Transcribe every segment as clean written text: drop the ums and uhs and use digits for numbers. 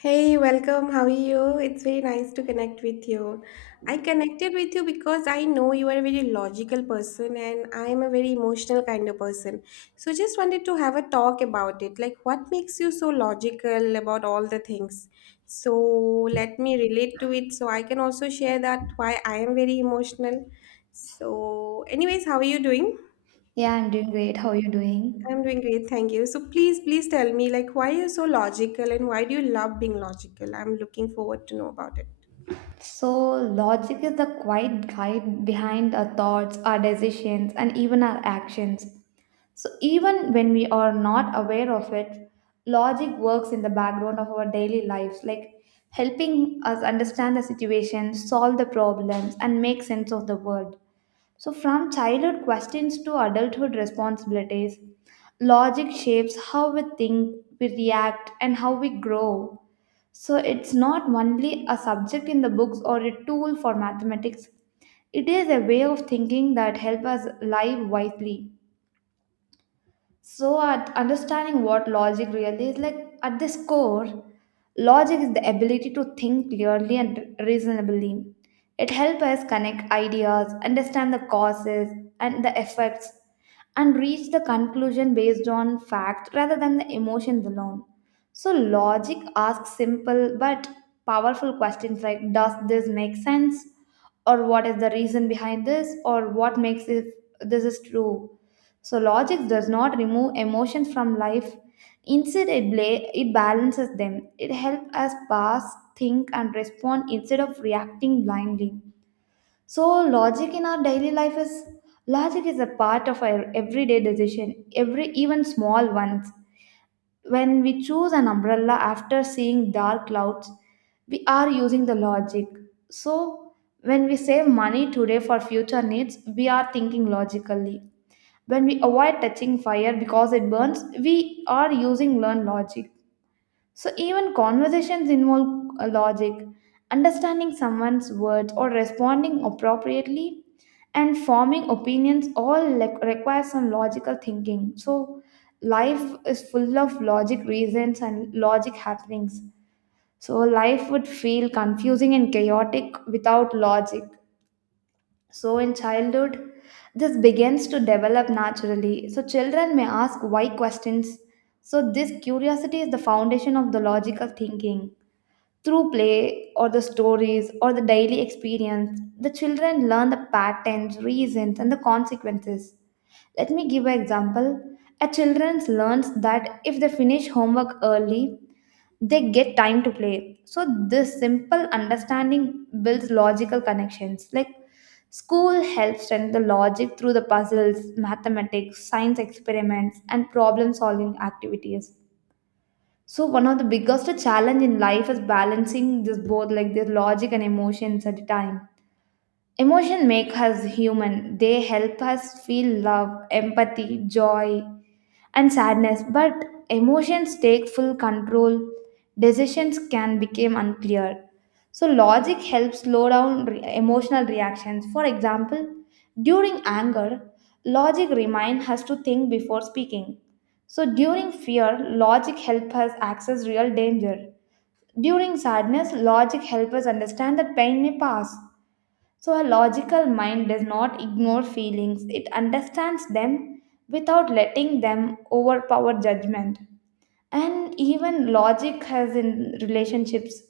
Hey, welcome. How are you? It's very nice to connect with you. I connected with you because I know you are a very logical person and I am a very emotional kind of person. So just wanted to have a talk about it. Like what makes you so logical about all the things? So let me relate to it so I can also share that why I am very emotional. So anyways, how are you doing? Yeah, I'm doing great. How are you I'm doing? doing great, thank you. So please tell me, like, why are you so logical and why do you love being logical? I'm looking forward to know about it. So, logic is the quiet guide behind our thoughts, our decisions, and even our actions. So, even when we are not aware of it, logic works in the background of our daily lives, like helping us understand the situation, solve the problems, and make sense of the world. So, from childhood questions to adulthood responsibilities, logic shapes how we think, we react, and how we grow. So it's not only a subject in the books or a tool for mathematics. It is a way of thinking that helps us live wisely. So, at understanding what logic really is, like at this core, logic is the ability to think clearly and reasonably. It helps us connect ideas, understand the causes and the effects, and reach the conclusion based on fact rather than the emotions alone. So, logic asks simple but powerful questions like, does this make sense? Or what is the reason behind this, or what makes if this is true? So logic does not remove emotions from life. Instead, it balances them. It helps us pass, think, and respond instead of reacting blindly. So logic in our daily life is logic is a part of our everyday decision, every even small ones. When we choose an umbrella after seeing dark clouds, we are using the logic. So when we save money today for future needs, we are thinking logically when we avoid touching fire because it burns, we are using learned logic. So even conversations involve a logic, understanding someone's words or responding appropriately and forming opinions require some logical thinking. So life is full of logic reasons and logic happenings. So life would feel confusing and chaotic without logic. So, in childhood, this begins to develop naturally. So, children may ask why questions. So, this curiosity is the foundation of the logical thinking. Through play or the stories or the daily experience, the children learn the patterns, reasons, and the consequences. Let me give an example. A children learns that if they finish homework early, they get time to play, so this simple understanding builds logical connections, like school helps strengthen the logic through the puzzles, mathematics, science experiments, and problem solving activities. So one of the biggest challenge in life is balancing this both, like their logic and emotions at a time. Emotion make us human. They help us feel love, empathy, joy, and sadness. But emotions take full control. Decisions can become unclear. So logic helps slow down emotional reactions. For example, during anger, logic reminds us to think before speaking. So during fear, logic helps us access real danger. During sadness, logic helps us understand that pain may pass. So, a logical mind does not ignore feelings, it understands them without letting them overpower judgment. And even logic has in relationships,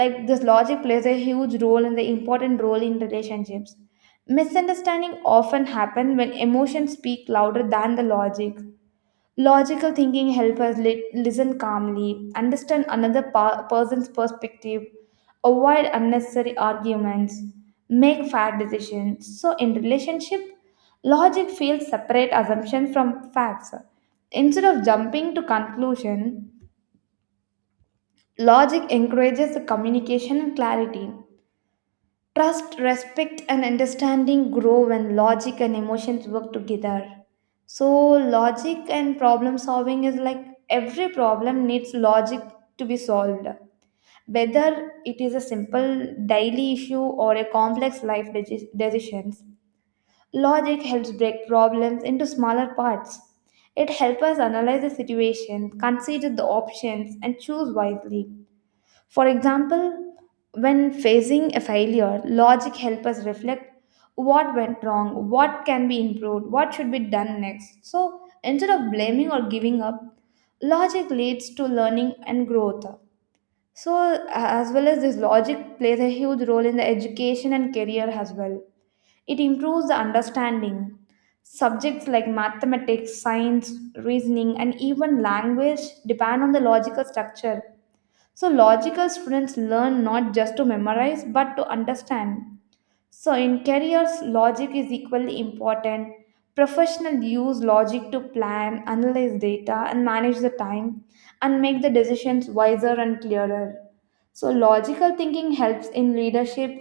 like this logic plays a huge role and the important role in relationships. Misunderstanding often happen when emotions speak louder than the logic. Logical thinking helps us listen calmly, understand another person's perspective, avoid unnecessary arguments, make fair decisions. So, in relationship, logic fails separate assumptions from facts. Instead of jumping to conclusion, logic encourages the communication and clarity. Trust, respect, and understanding grow when logic and emotions work together. So, logic and problem solving is like every problem needs logic to be solved, whether it is a simple daily issue or a complex life decisions. Logic helps break problems into smaller parts. It helps us analyze the situation, consider the options, and choose wisely. For example, when facing a failure, logic helps us reflect what went wrong, what can be improved, what should be done next. So instead of blaming or giving up, logic leads to learning and growth. So, as well as this, logic plays a huge role in the education and career as well. It improves the understanding. Subjects like mathematics, science, reasoning, and even language depend on the logical structure. So, logical students learn not just to memorize but to understand. So, in careers, logic is equally important. Professionals use logic to plan, analyze data, and manage the time and make the decisions wiser and clearer. So, logical thinking helps in leadership,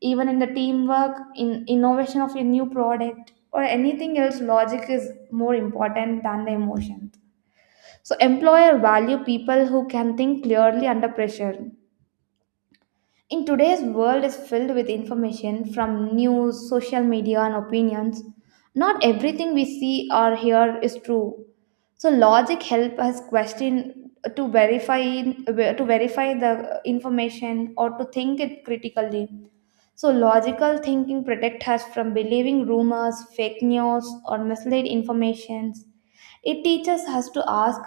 even in the teamwork, in innovation of a new product, or anything else. Logic is more important than the emotion. So, employer value people who can think clearly under pressure. In today's world is filled with information from news, social media and opinions. Not everything we see or hear is true. So logic help us question, to verify the information or to think it critically. So, logical thinking protects us from believing rumors, fake news, or misleading informations. It teaches us to ask,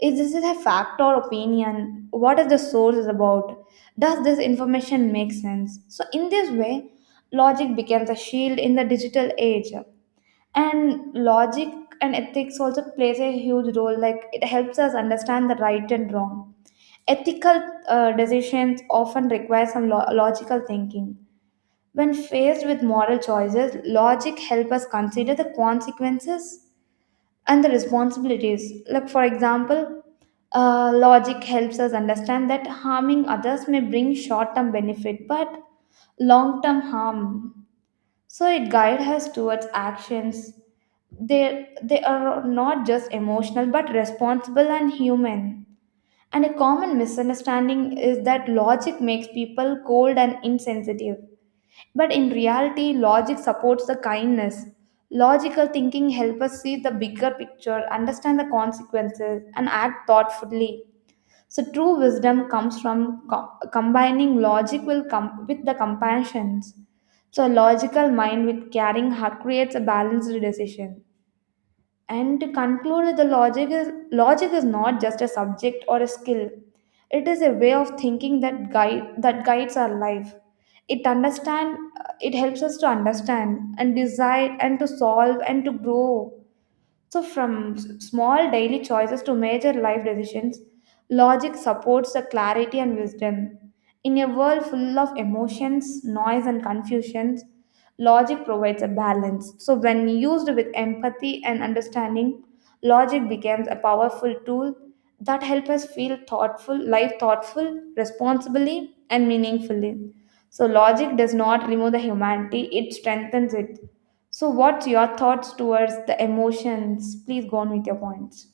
is this a fact or opinion? What is the source is about? Does this information make sense? So, in this way, logic becomes a shield in the digital age. And logic and ethics also plays a huge role, like it helps us understand the right and wrong. Ethical decisions often require some logical thinking. When faced with moral choices, logic helps us consider the consequences and the responsibilities. Like, for example, logic helps us understand that harming others may bring short term benefit but long term harm. So, it guides us towards actions. They are not just emotional but responsible and human. And a common misunderstanding is that logic makes people cold and insensitive, but in reality, logic supports the kindness. Logical thinking helps us see the bigger picture, understand the consequences, and act thoughtfully. So, true wisdom comes from combining logic will with the compassions. So, a logical mind with caring heart creates a balanced decision. And to conclude, the logic is not just a subject or a skill. It is a way of thinking that guides our life. It understand it helps us to understand and decide and to solve and to grow. So, from small daily choices to major life decisions, logic supports the clarity and wisdom. In a world full of emotions, noise, and confusions, logic provides a balance. So, when used with empathy and understanding, logic becomes a powerful tool that help us feel thoughtful life thoughtful, responsibly, and meaningfully. So logic does not remove the humanity, it strengthens it. So what's your thoughts towards the emotions? Please go on with your points.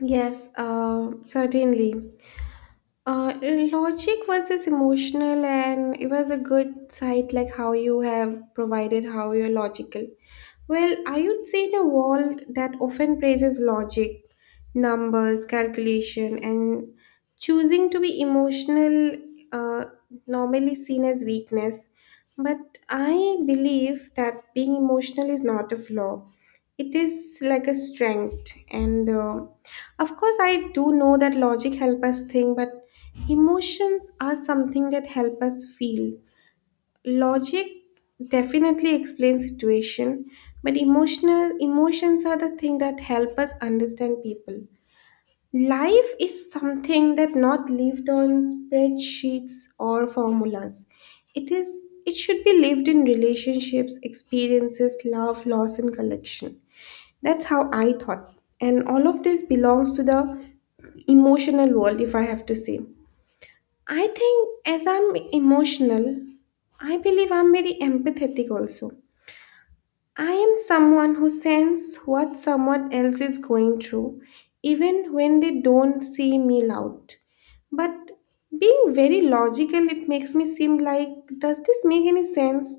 Yes, Certainly. Logic versus emotional, and it was a good sight, like how you have provided how you're logical. Well, I would say in a world that often praises logic, numbers, calculation, and choosing to be emotional, uh, normally seen as weakness. But I believe that being emotional is not a flaw, it is like a strength, and of course, I do know that logic help us think, but emotions are something that help us feel. Logic definitely explains situation, but emotional emotions are the thing that help us understand people. Life is something that not lived on spreadsheets or formulas. It should be lived in relationships, experiences, love, loss, and collection. That's how I thought. And all of this belongs to the emotional world, if I have to say. I think as I'm emotional, I believe I'm very empathetic also. I am someone who senses what someone else is going through, even when they don't see me loud. But being very logical, it makes me seem like, does this make any sense?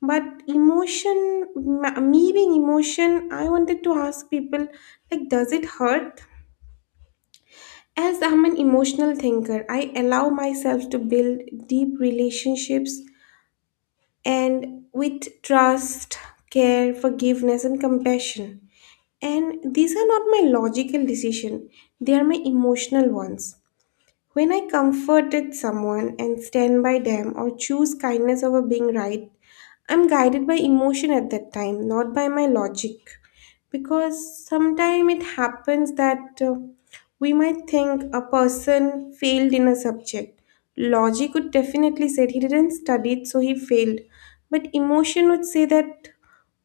But emotion, me being emotion, I wanted to ask people, like, does it hurt? As I'm an emotional thinker, I allow myself to build deep relationships and with trust, care, forgiveness, and compassion. And these are not my logical decision, they are my emotional ones. When I comforted someone and stand by them or choose kindness over being right, I'm guided by emotion at that time, not by my logic. Because sometimes it happens that we might think a person failed in a subject. Logic would definitely say he didn't study it, so he failed. But emotion would say that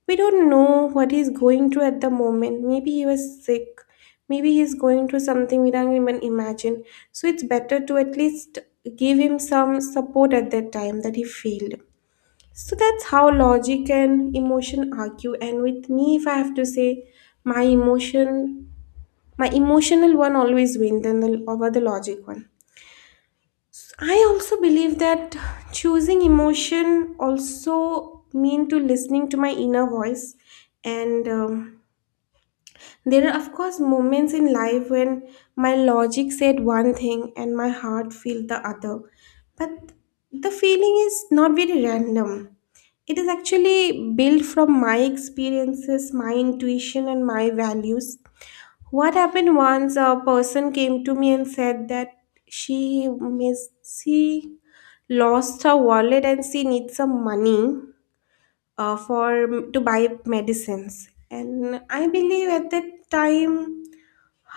we don't know what he's going through at the moment. Maybe he was sick. Maybe he's going through something we don't even imagine. So it's better to at least give him some support at that time that he failed. So that's how logic and emotion argue. And with me, if I have to say, my emotion, my emotional one always wins than the, over the logic one. I also believe that choosing emotion also mean to listening to my inner voice and there are, of course, moments in life when my logic said one thing and my heart felt the other. But the feeling is not very random. It is actually built from my experiences, my intuition, and my values. What happened once a person came to me and said that she miss, she lost her wallet and she needs some money for to buy medicines, and I believe at that time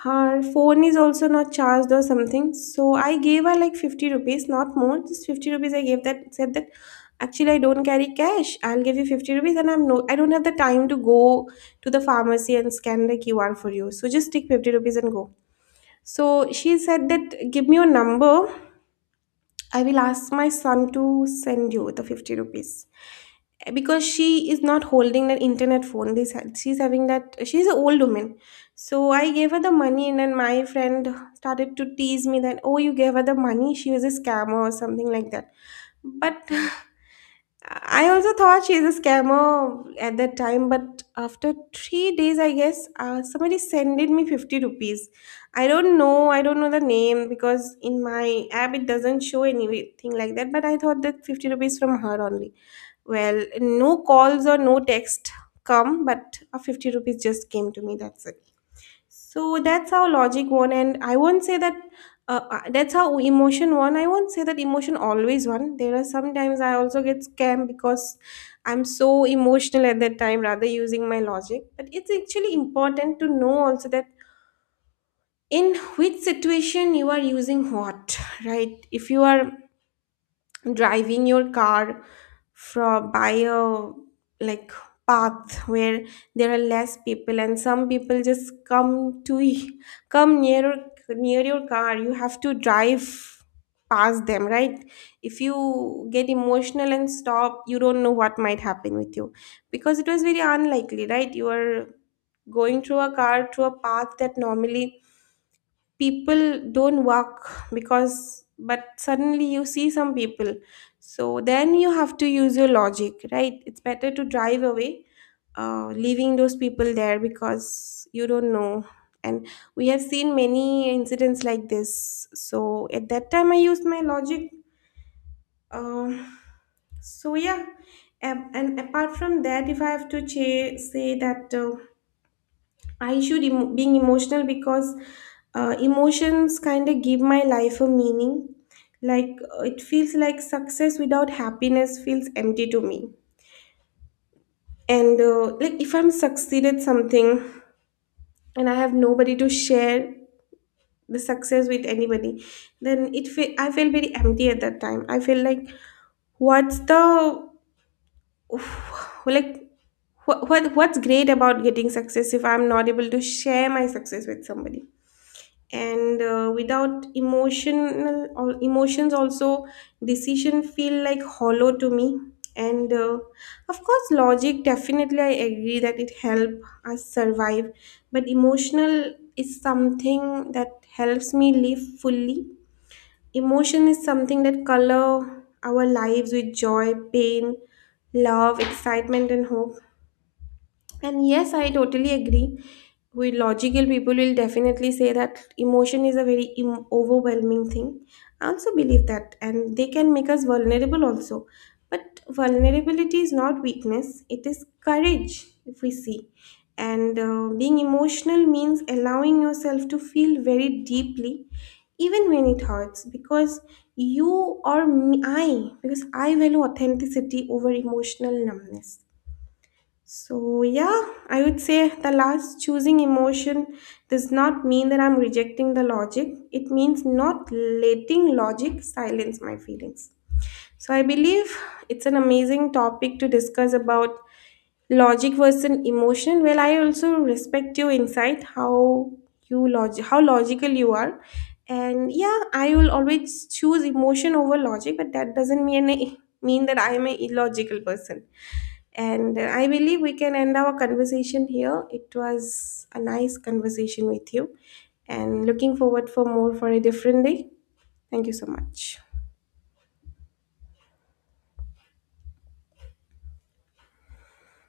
her phone is also not charged or something. So I gave her like 50 rupees, not more, just 50 rupees. I gave that, said that actually I don't carry cash, I'll give you 50 rupees, and I don't have the time to go to the pharmacy and scan the QR for you, so just take 50 rupees and go. So she said that give me your number, I will ask my son to send you the 50 rupees, because she is not holding that internet phone, this she's having, that she's an old woman. So I gave her the money, and then my friend started to tease me that oh, you gave her the money, she was a scammer or something like that, but I also thought she's a scammer at that time. But after 3 days, I guess, somebody sended me 50 rupees. I don't know, I don't know the name because in my app it doesn't show anything like that, but I thought that 50 rupees from her only. Well, no calls or no text come, but a 50 rupees just came to me. That's it. So that's how logic won, and I won't say that. That's how emotion won. I won't say that emotion always won. There are sometimes I also get scammed because I'm so emotional at that time, rather using my logic. But it's actually important to know also that in which situation you are using what, right? If you are driving your car from by a like path where there are less people, and some people just come near your car, you have to drive past them, right? If you get emotional and stop, you don't know what might happen with you, because it was very unlikely, right? You are going through a car through a path that normally people don't walk because, but suddenly you see some people, so then you have to use your logic. Right, it's better to drive away, leaving those people there because you don't know. And we have seen many incidents like this, so at that time I used my logic. um, so yeah, and apart from that, if I have to say that, I should emo being emotional because emotions kind of give my life a meaning. Like it feels like success without happiness feels empty to me. And like if I'm succeeded something and I have nobody to share the success with anybody, then I feel very empty at that time. I feel like what's the like what's great about getting success if I'm not able to share my success with somebody? And without emotional or emotions also, decision feel like hollow to me. And of course, logic definitely, I agree that it help us survive, but emotional is something that helps me live fully. Emotion is something that color our lives with joy, pain, love, excitement, and hope. And yes, I totally agree. We logical people will definitely say that emotion is a very overwhelming thing. I also believe that, and they can make us vulnerable also. But vulnerability is not weakness, it is courage, if we see. And being emotional means allowing yourself to feel very deeply, even when it hurts, because you or me, I, because I value authenticity over emotional numbness. So yeah, I would say the last, choosing emotion does not mean that I'm rejecting the logic. It means not letting logic silence my feelings. So I believe it's an amazing topic to discuss about, logic versus emotion. Well, I also respect your insight, how how logical you are. And yeah, I will always choose emotion over logic, but that doesn't mean that I am a illogical person. And I believe we can end our conversation here. It was a nice conversation with you, and looking forward for more for a different day. Thank you so much.